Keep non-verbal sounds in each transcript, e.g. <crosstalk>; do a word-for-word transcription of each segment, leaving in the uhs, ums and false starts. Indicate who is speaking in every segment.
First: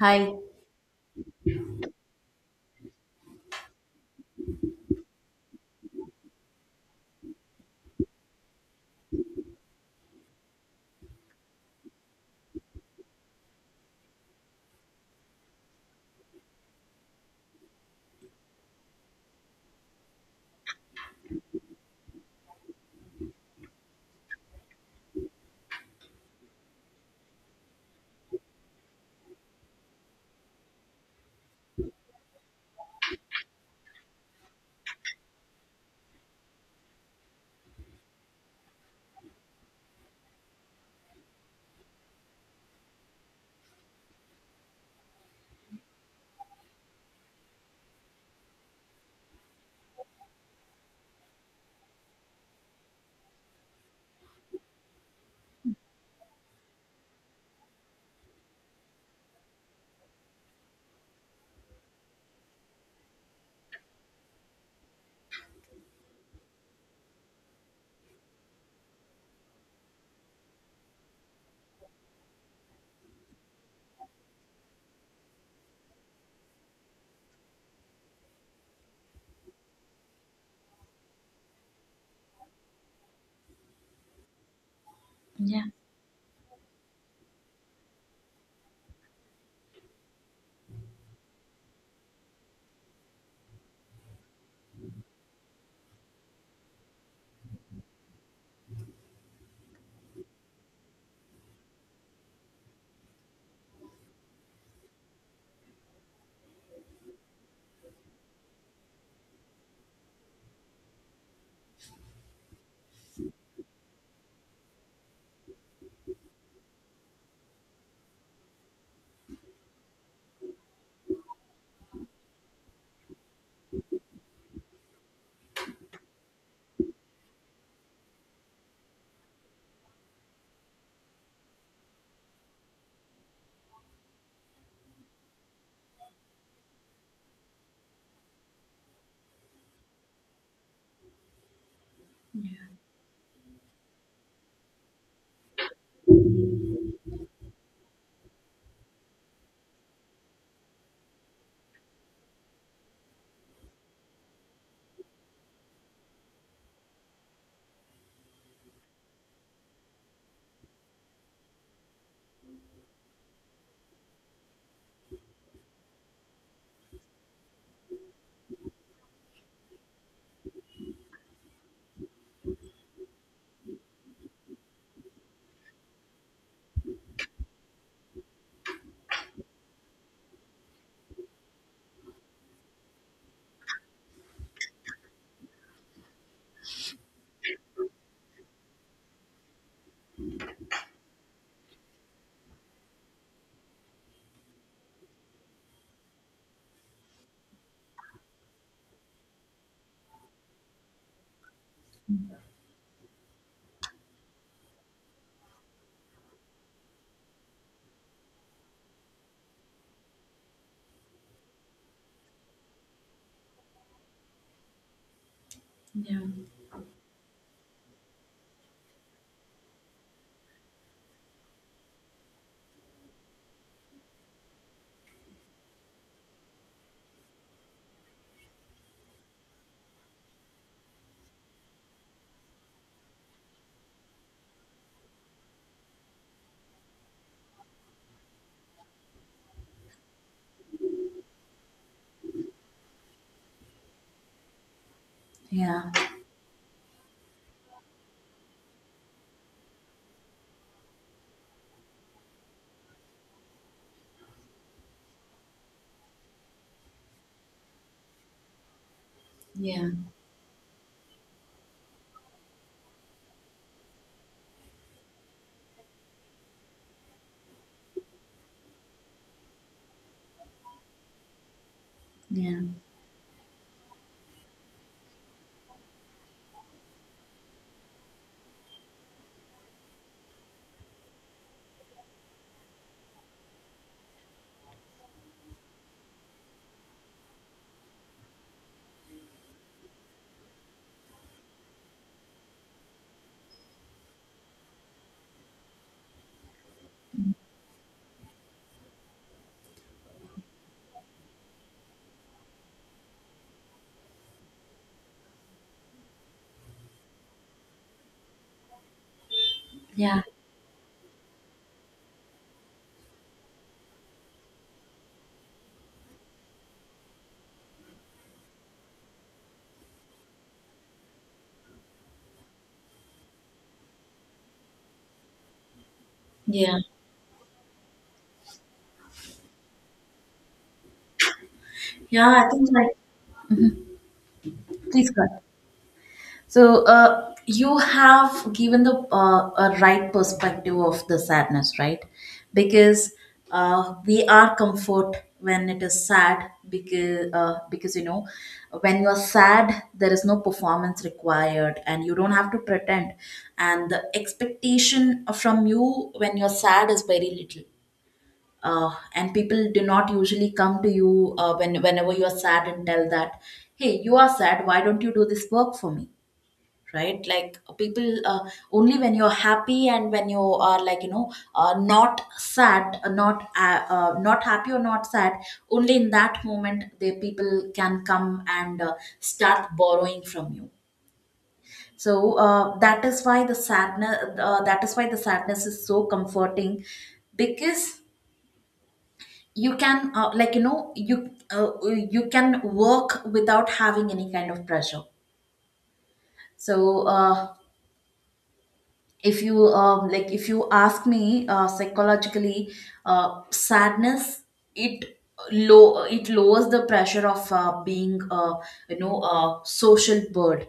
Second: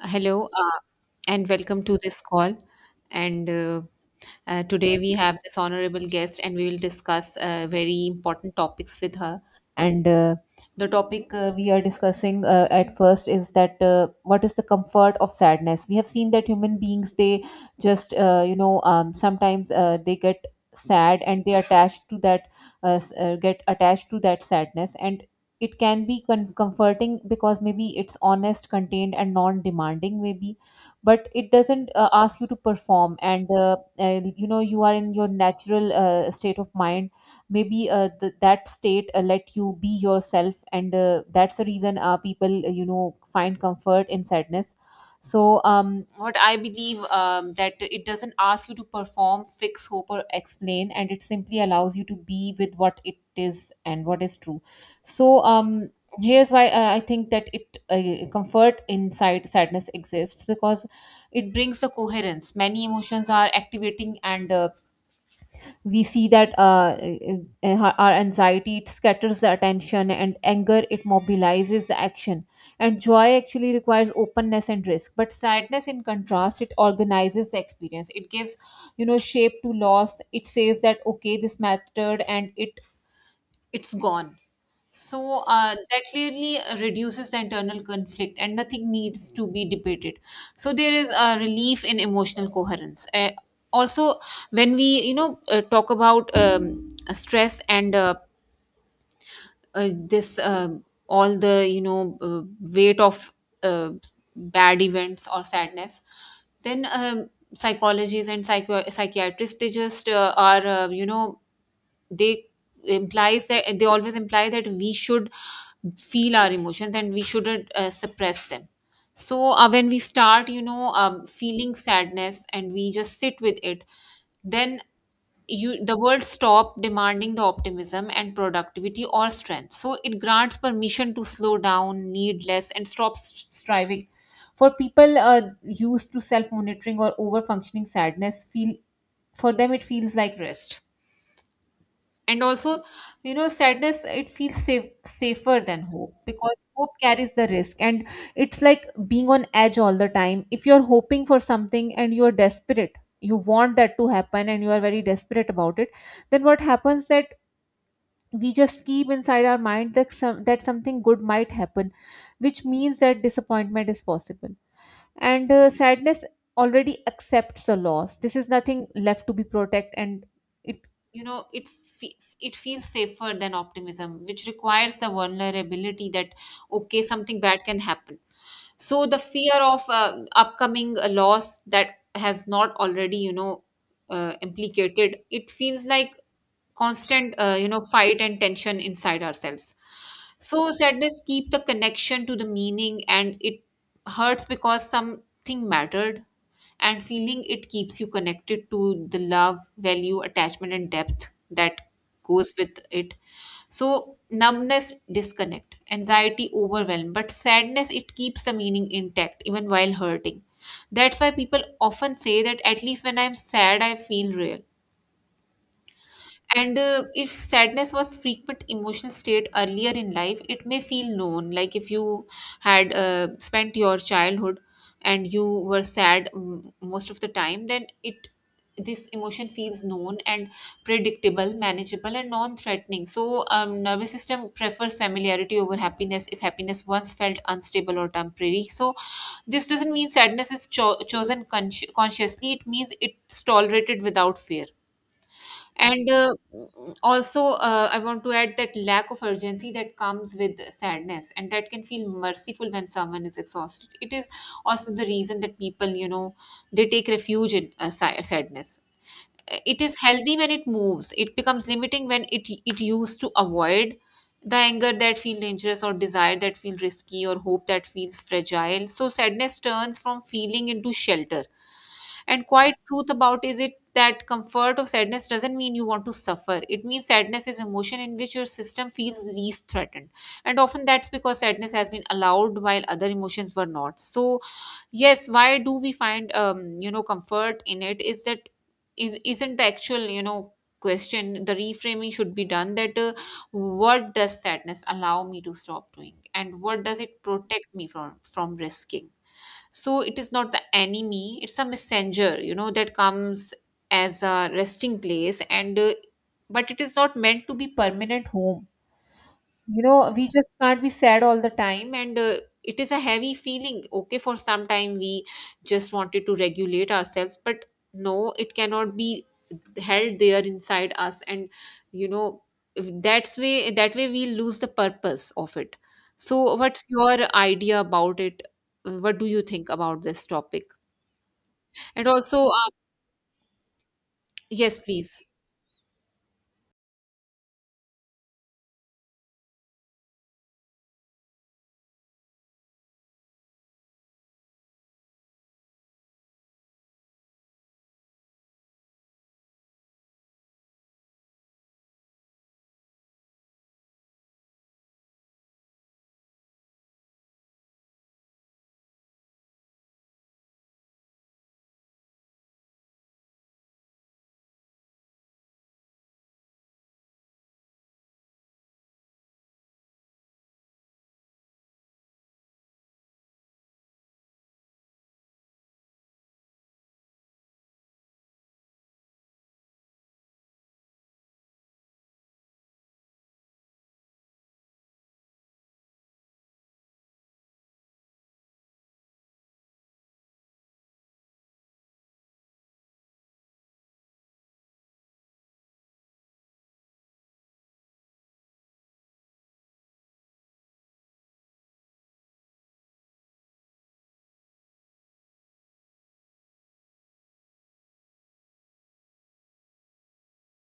Speaker 1: Hi.
Speaker 2: Hello, uh, and welcome to this call. And uh, uh, today we have this honorable guest, and we will discuss uh, very important topics with her. And uh, the topic uh, we are discussing uh, at first is that uh, what is the comfort of sadness? We have seen that human beings they just uh, you know um, sometimes uh, they get sad and they attached to that uh, s- uh, get attached to that sadness, and it can be con- comforting because maybe it's honest, contained and non-demanding, maybe, but it doesn't uh, ask you to perform. And uh, uh, you know you are in your natural uh, state of mind. Maybe uh, th- that state uh, let you be yourself, and uh, that's the reason uh, people uh, you know find comfort in sadness. So um, what I believe, um, that it doesn't ask you to perform, fix, hope or explain, and it simply allows you to be with what it is and what is true. So um, here's why uh, I think that it uh, comfort inside sadness exists, because it brings the coherence. Many emotions are activating, and uh, we see that uh, uh, uh, our anxiety, it scatters the attention, and anger, it mobilizes the action. And joy actually requires openness and risk, but sadness, in contrast, it organizes the experience. It gives you know shape to loss. It says that okay, this mattered, and it it's gone. So
Speaker 1: Yeah,
Speaker 2: uh, that clearly reduces the internal conflict, and nothing needs to be debated. So there is a relief in emotional coherence. Uh, also, when we you know uh, talk about um, stress and uh, uh, this, um all the you know uh, weight of uh, bad events or sadness, then um, psychologists and psycho- psychiatrists, they just uh, are uh, you know they implies that they always imply that we should feel our emotions and we shouldn't uh, suppress them. So uh, when we start you know um, feeling sadness and we just sit with it, then you the world stop demanding the optimism and productivity or strength, so it grants permission to slow down, need less, and stops striving. For people uh, used to self monitoring or over functioning sadness feel, for them it feels like rest. And also, you know sadness, it feels safe, safer than hope, because hope carries the risk, and it's like being on edge all the time. If you're hoping for something and you're desperate, you want that to happen and you are very desperate about it, then what happens that we just keep inside our mind that some that something good might happen, which means that disappointment is possible. And uh, sadness already accepts the loss. This is nothing left to be protect, and it, you know it's fe- it feels safer than optimism, which requires the vulnerability that okay, something bad can happen. So the fear of uh, upcoming uh, loss that has not already you know uh, implicated, it feels like constant uh, you know fight and tension inside ourselves. So sadness keep the connection to the meaning, and it hurts because something mattered, and feeling it keeps you connected to the love, value, attachment and depth that goes with it. So numbness disconnect, anxiety overwhelm, but sadness, it keeps the meaning intact even while hurting. That's why people often say that at least when I'm sad, I feel real.
Speaker 1: yeah.
Speaker 2: And uh, if sadness was frequent emotional state earlier in life, it may feel known. Like if you had uh, spent your childhood and you were sad mm, most of the time, then it this emotion feels known and predictable, manageable, and non-threatening. So, um, nervous system prefers familiarity over happiness if happiness once felt unstable or temporary. So, this doesn't mean sadness is cho- chosen con- consciously. It means it's tolerated without fear.
Speaker 1: Yeah, yeah.
Speaker 2: And uh, also, uh, I want to add that lack of urgency that comes with sadness, and that can feel merciful when someone is exhausted. It is also the reason that people, you know, they take refuge in uh, si- sadness. Uh, It
Speaker 1: Yeah,
Speaker 2: is healthy when it moves. It becomes limiting when it it used to avoid the anger that feel dangerous, or desire that feel risky, or hope that feels fragile. So sadness turns from feeling into shelter. And quiet truth about is it that comfort of sadness doesn't mean you want to suffer. It means sadness is emotion in which your system feels least threatened. And often that's because sadness has been allowed while other emotions were not. So yes, why do we find um, you know comfort in it, is that is isn't the actual, you know, question. The reframing should be done that uh, what does sadness allow me to stop doing, and what does it protect me from from risking. So it is not the enemy, it's a messenger, you know, that comes as a resting place, and uh, but it is not meant to be permanent home. You know,
Speaker 1: yeah,
Speaker 2: we just can't be sad all the time, and uh, it is a heavy feeling. Okay, for some time we just wanted to regulate ourselves, but no, it cannot be held there inside us. And you know if that's way, that way we lose the purpose of it. So
Speaker 1: yeah,
Speaker 2: what's your idea about it? What do you think about this topic? And
Speaker 1: yeah. I
Speaker 2: also
Speaker 1: think,
Speaker 2: uh,
Speaker 1: like...
Speaker 2: yes,
Speaker 1: Please go
Speaker 2: please.
Speaker 1: ahead. So, uh, you have given the uh, a right perspective of the sadness, right? Because uh, we are comfort when it is sad, because uh, because you know, when you are sad there is no performance required, and you don't have to pretend, and the expectation from you when you're sad is very little. Uh, and people do not usually come to you uh, when whenever you are sad and tell that, hey, you are sad, why don't you do this work for me? Right, like people, uh, only when you're happy and when you are, like, you know, uh, not sad, uh, not uh, uh, not happy or not sad, only in that moment the people can come and uh, start borrowing from you. So uh, that is why the sadness, uh, that is why the sadness is so comforting, because you can, uh, like, you know, you uh, you can work without having any kind of pressure. So uh, if you um, like, if you ask me, uh, psychologically, uh, sadness, it low it lowers the pressure of uh, being uh, you know, a social bird.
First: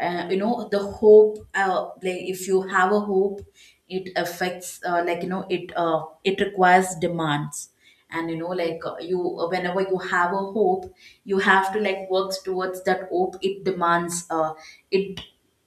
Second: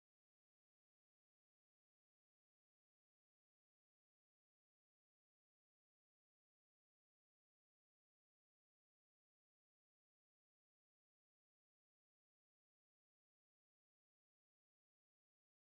Speaker 1: uh, You know, the hope, uh, like, if you have a hope, it affects, uh, like, you know, it uh, it requires demands. And you know, like, uh, you, whenever you have a hope, you have to, like, work towards that hope. It demands, uh, it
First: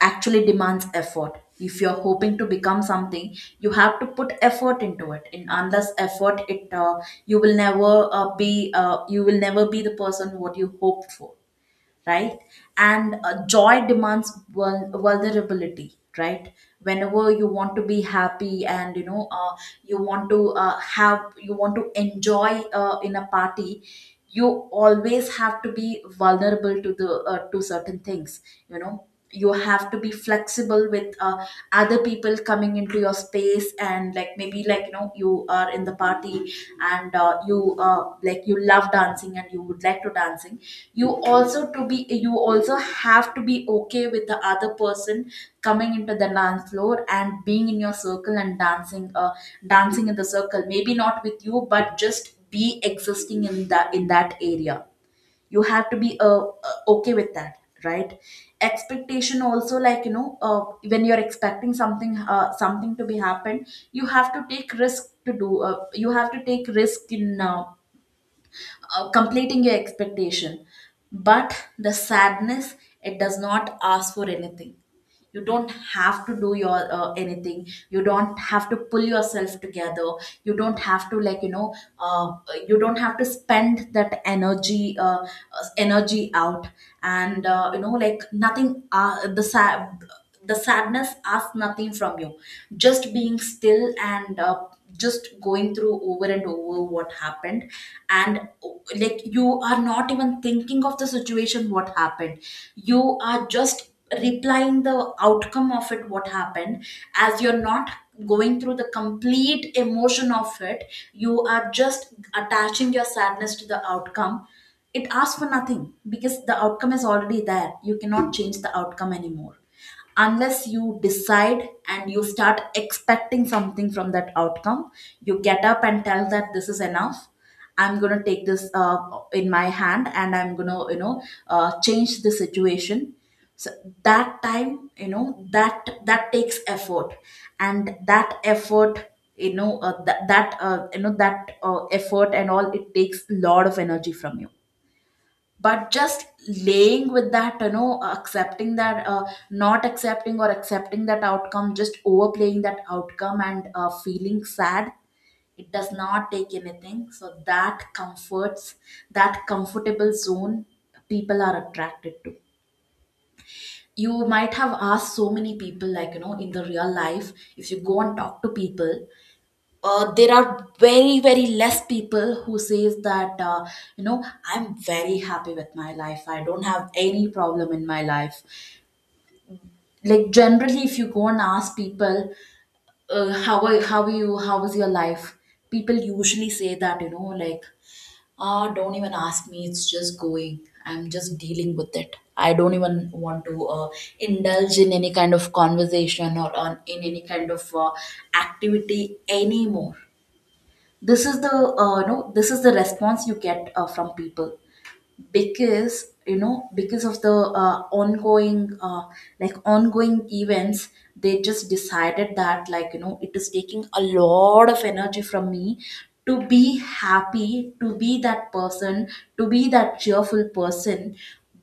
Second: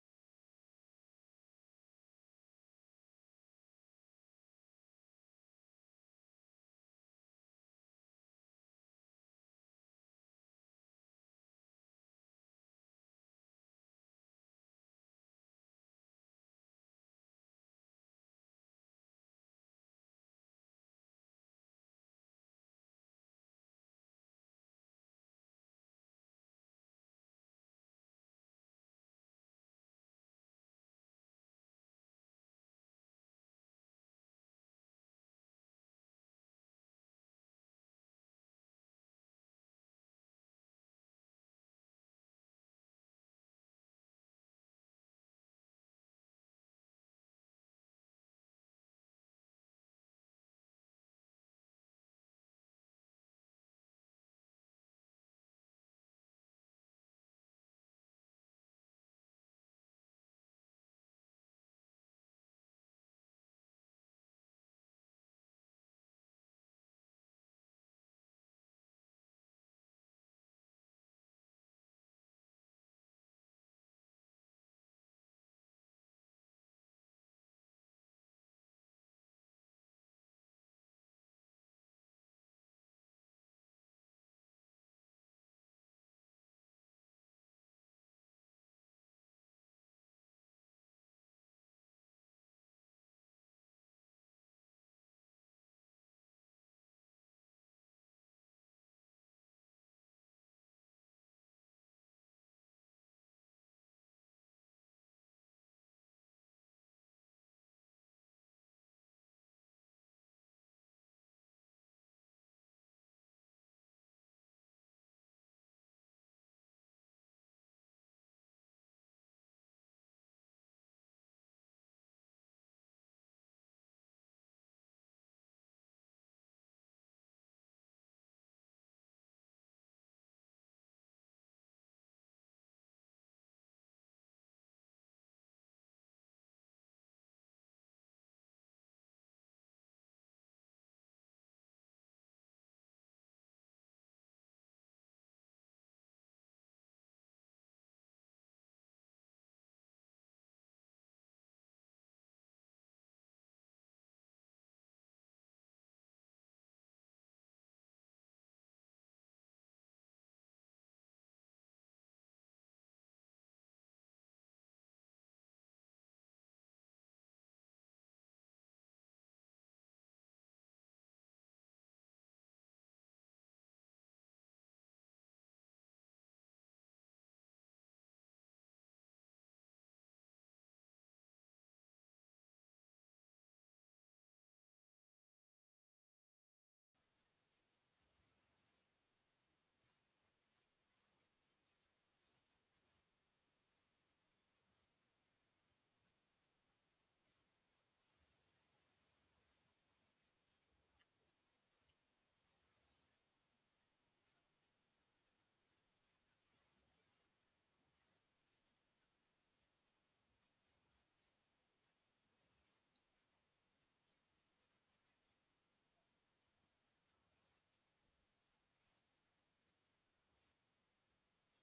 Speaker 1: actually demands effort. If you're hoping to become something, you have to put effort into it, and unless effort it uh, you will never uh, be uh, you will never be the person what you hoped for, right? And uh, joy demands vul- vulnerability, right? Whenever you want to be happy, and you know, uh, you want to uh, have you want to enjoy uh, in a party, you always have to be vulnerable to the uh, to certain things. You know, you have to be flexible with uh, other people coming into your space, and, like, maybe, like, you know, you are in the party, and uh, you, uh, like, you love dancing, and you would like to dancing, you also to be you also have to be okay with the other person coming into the dance floor and being in your circle and dancing, uh, dancing in the circle, maybe not with you, but just be existing in that in that area. You have to be uh, uh, okay with that, right? Expectation also, like, you know, uh, when you're expecting something, uh, something to be happened, you have to take risk to do, uh, you have to take risk in, uh, uh, completing your expectation. But the sadness, it does not ask for anything. You don't have to do your uh, anything. You don't have to pull yourself together. You don't have to, like, you know, uh, you don't have to spend that energy, uh, uh, energy out. And uh, you know, like, nothing, uh, the sad the sadness asks nothing from you, just being still, and uh, just going through over and over what happened. And like, you are not even thinking of the situation what happened, you are just replying the outcome of it what happened, as you're not going through the complete emotion of it, you are just attaching your sadness to the outcome. It asks for nothing, because the outcome is already there, you cannot change the outcome anymore, unless you decide and you start expecting something from that outcome. You get up and tell that, this is enough, I'm going to take this, uh, in my hand, and I'm going to, you know, uh, change the situation. So that time, you know, that that takes effort. And that effort, you know, uh, that, that uh, you know, that uh, effort and all, it takes a lot of energy from you. But just laying with that, you know, accepting that, uh, not accepting or accepting that outcome, just overplaying that outcome and uh, feeling sad, it does not take anything. So that comforts that comfortable zone people are attracted to. You might have asked so many people, like, you know, in the real life, if you go and talk to people, uh, there are very, very less people who says that, uh, you know, I'm very happy with my life, I don't have any problem in my life. Like, generally, if you go and ask people, uh, how are, how are you, how is your life? People usually say that, you know, like, ah, don't even ask me, it's just going, I'm just dealing with it, I don't even want to uh, indulge in any kind of conversation, or on in any kind of uh, activity anymore. This is the uh, no, this is the response you get uh, from people, because you know, because of the uh, ongoing, uh, like, ongoing events, they just decided that, like, you know, it is taking a lot of energy from me to be happy, to be that person, to be that cheerful person.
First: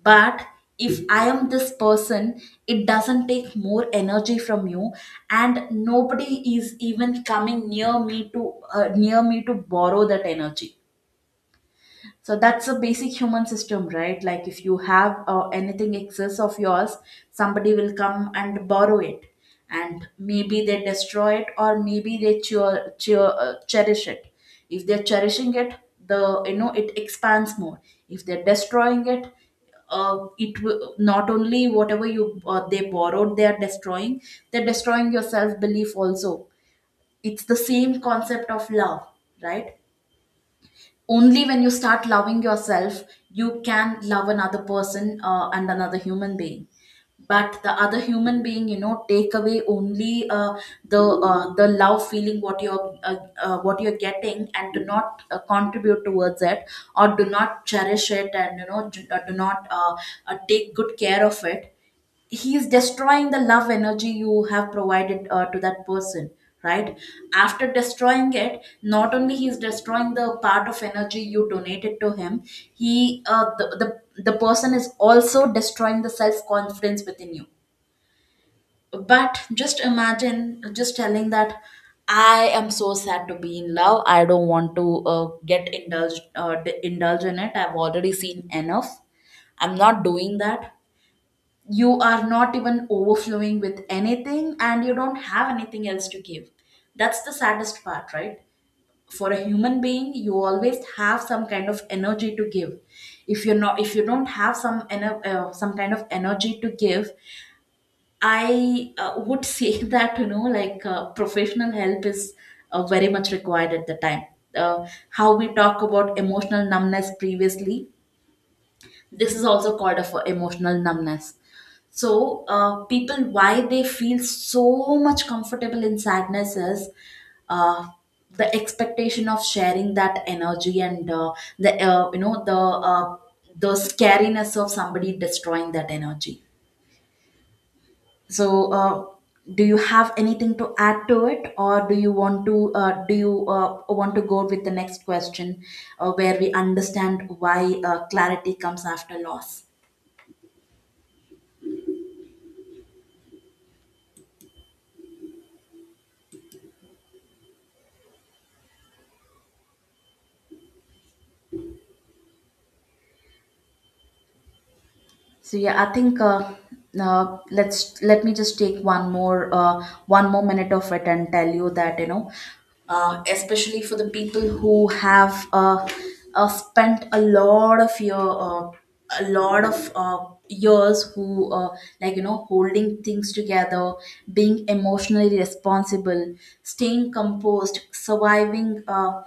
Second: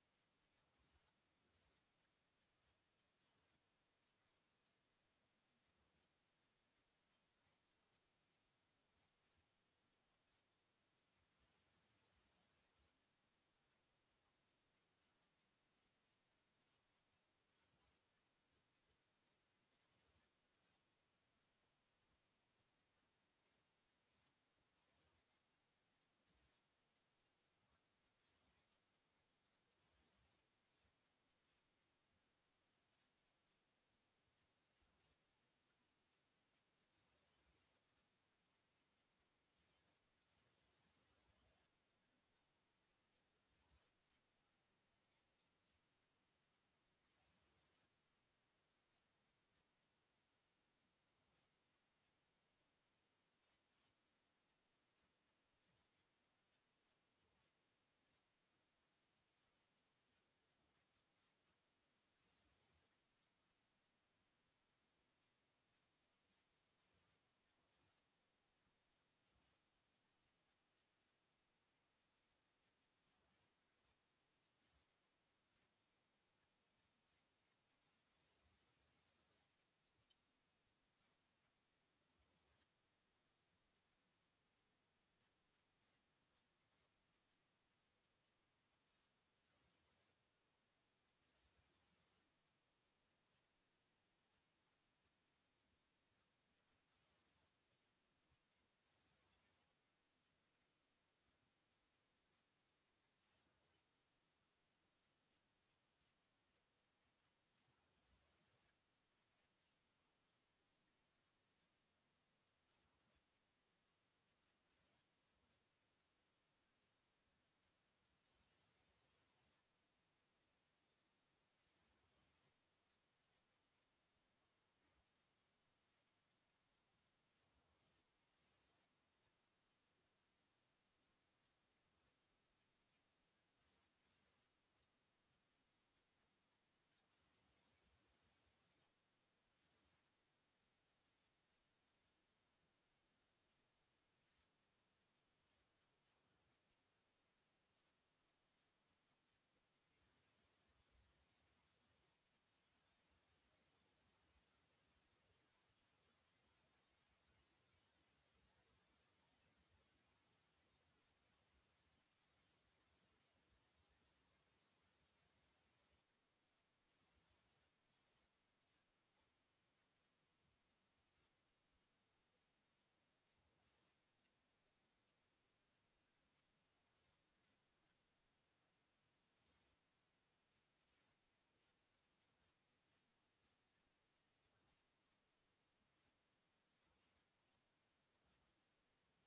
Speaker 1: But if I am this person, it doesn't take more energy from you, and nobody is even coming near me to uh, near me to borrow that energy. So that's a basic human system, right? Like, if you have uh, anything excess of yours, somebody will come and borrow it, and maybe they destroy it, or maybe they cheer, cheer, uh, cherish it. If they're cherishing it, the you know it expands more. If they're destroying it, uh, it w- not only whatever you uh, they borrowed, they are destroying. They're destroying your self belief also. It's the same concept of love, right? Only when you start loving yourself, you can love another person, uh, and another human being. But the other human being, you know, take away only uh, the uh, the love feeling what you're uh, uh, what you're getting, and do not uh, contribute towards it, or do not cherish it, and you know, do, uh, do not uh, uh, take good care of it. He is destroying the love energy you have provided uh, to that person, right? After destroying it, not only he is destroying the part of energy you donated to him, he uh, the, the the person is also destroying the self confidence within you. But just imagine just telling that, I am so sad to be in love, I don't want to uh, get indulged uh, d- indulge in it, I've already seen enough, I'm not doing that. You are not even overflowing with anything, and you don't have anything else to give. That's the saddest part, right? For a human being, you always have some kind of energy to give. If you're not, if you don't have some ener- uh, some kind of energy to give, I uh, would say <laughs> that, you know, like, uh, professional help is uh, very much required at the time. Uh, how we talk about emotional numbness previously, this is also called of emotional numbness. So uh, people why they feel so much comfortable in sadness is, uh, the expectation of sharing that energy, and uh, the uh, you know, the uh, the scariness of somebody destroying that energy. So uh, do you have anything to add to it, or do you want to, uh, do you uh, want to go with the next question, uh, where we understand why uh, clarity comes after loss? So yeah, I think, uh, now let's let me just take one more, uh, one more minute of it and tell you that, you know, uh, especially for the people who have, uh, uh, spent a lot of your, uh, a lot of uh, years, who uh, like you know, holding things together, being emotionally responsible, staying composed, surviving. Uh,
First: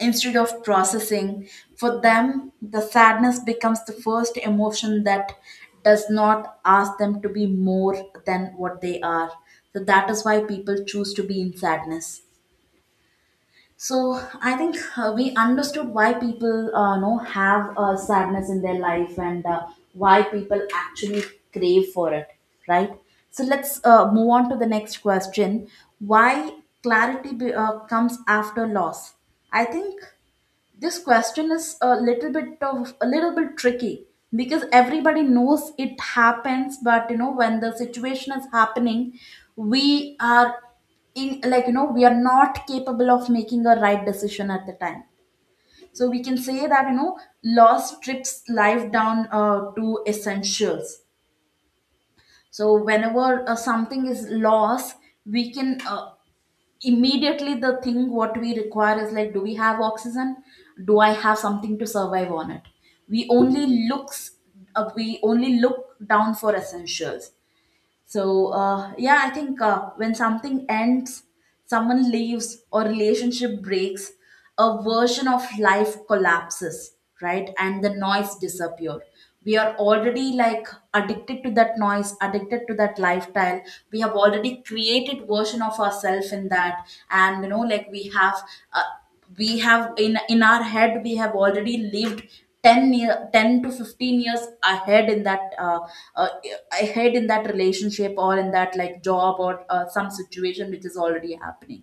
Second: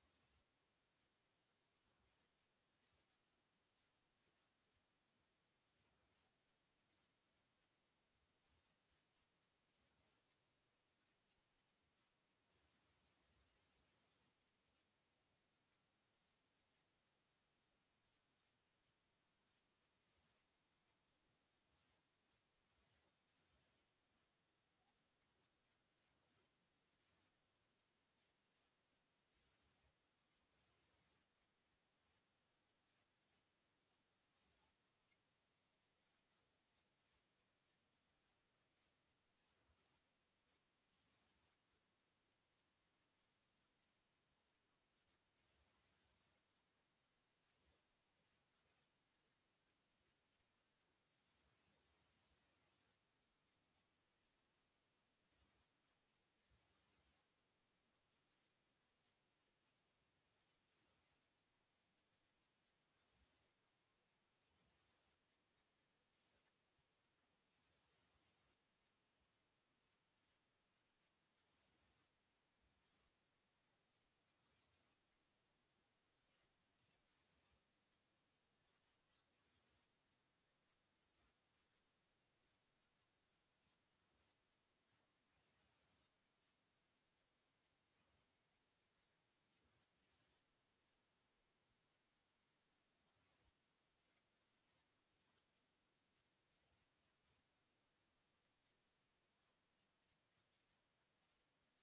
Speaker 1: Instead of processing. For them, the sadness becomes the first emotion that does not ask them to be more than what they are. So that is why people choose to be in sadness. So I think uh, we understood why people, uh, know have uh, sadness in their life, and uh, why people actually crave for it, right? So let's uh, move on to the next question. Why clarity be, uh, comes after loss? I think this question is a little bit of a little bit tricky, because everybody knows it happens, but you know, when the situation is happening, we are in, like, you know, we are not capable of making a right decision at the time. So we can say that, you know, loss strips life down uh, to essentials. So whenever uh, something is lost, we can, uh, immediately, the thing what we require is, like, do we have oxygen, do I have something to survive on it? We only looks, uh, we only look down for essentials. So, uh, yeah, I think uh, when something ends, someone leaves, or relationship breaks, a version of life collapses, right? And the noise disappear. We are already, like, addicted to that noise, addicted to that lifestyle. We have already created version of ourselves in that, and you know, like, we have. Uh, we have in in our head we have already lived ten year ten to fifteen years ahead in that uh, uh, ahead in that relationship, or in that, like, job, or uh, some situation which is already happening.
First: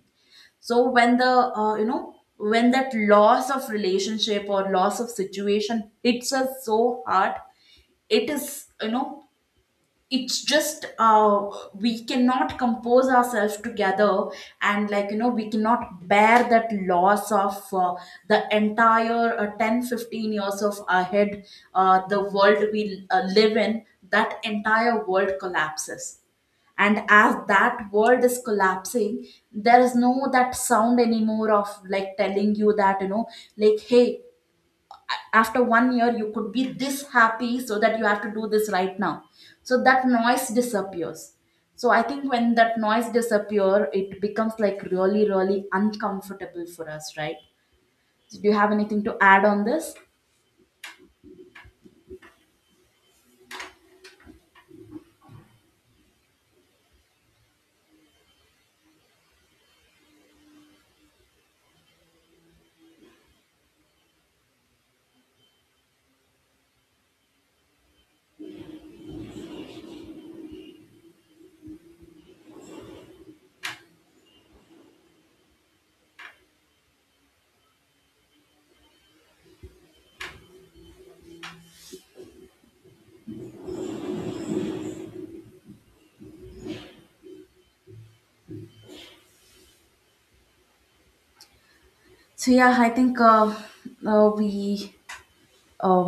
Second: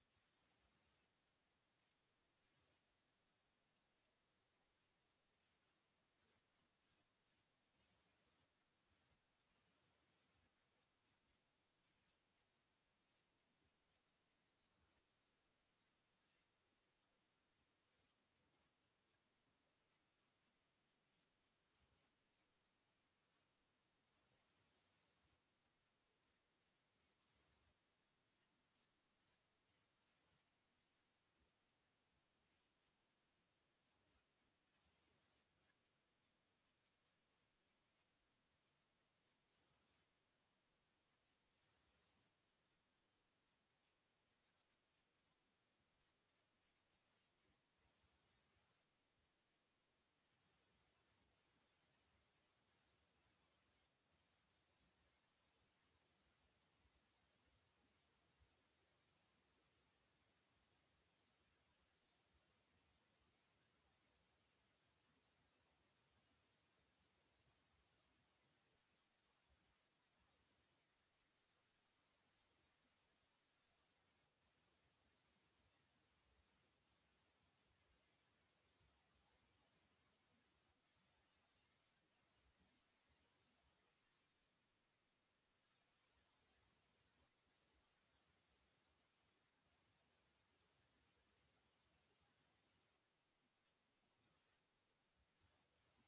Speaker 1: So when the uh, you know, when that loss of relationship or loss of situation hits us so hard, it is, you know, it's just uh, we cannot compose ourselves together, and like, you know, we cannot bear that loss of uh, the entire uh, ten fifteen years of ahead, uh, the world we uh, live in. That entire world collapses, and as that world is collapsing, there is no that sound anymore of, like, telling you that, you know, like, hey, after one year you could be this happy, so that you have to do this right now. So that noise disappears. So I think when that noise disappear, it becomes, like, really, really uncomfortable for us, right? So do you have anything to add on this? So yeah, I think uh, uh, we uh,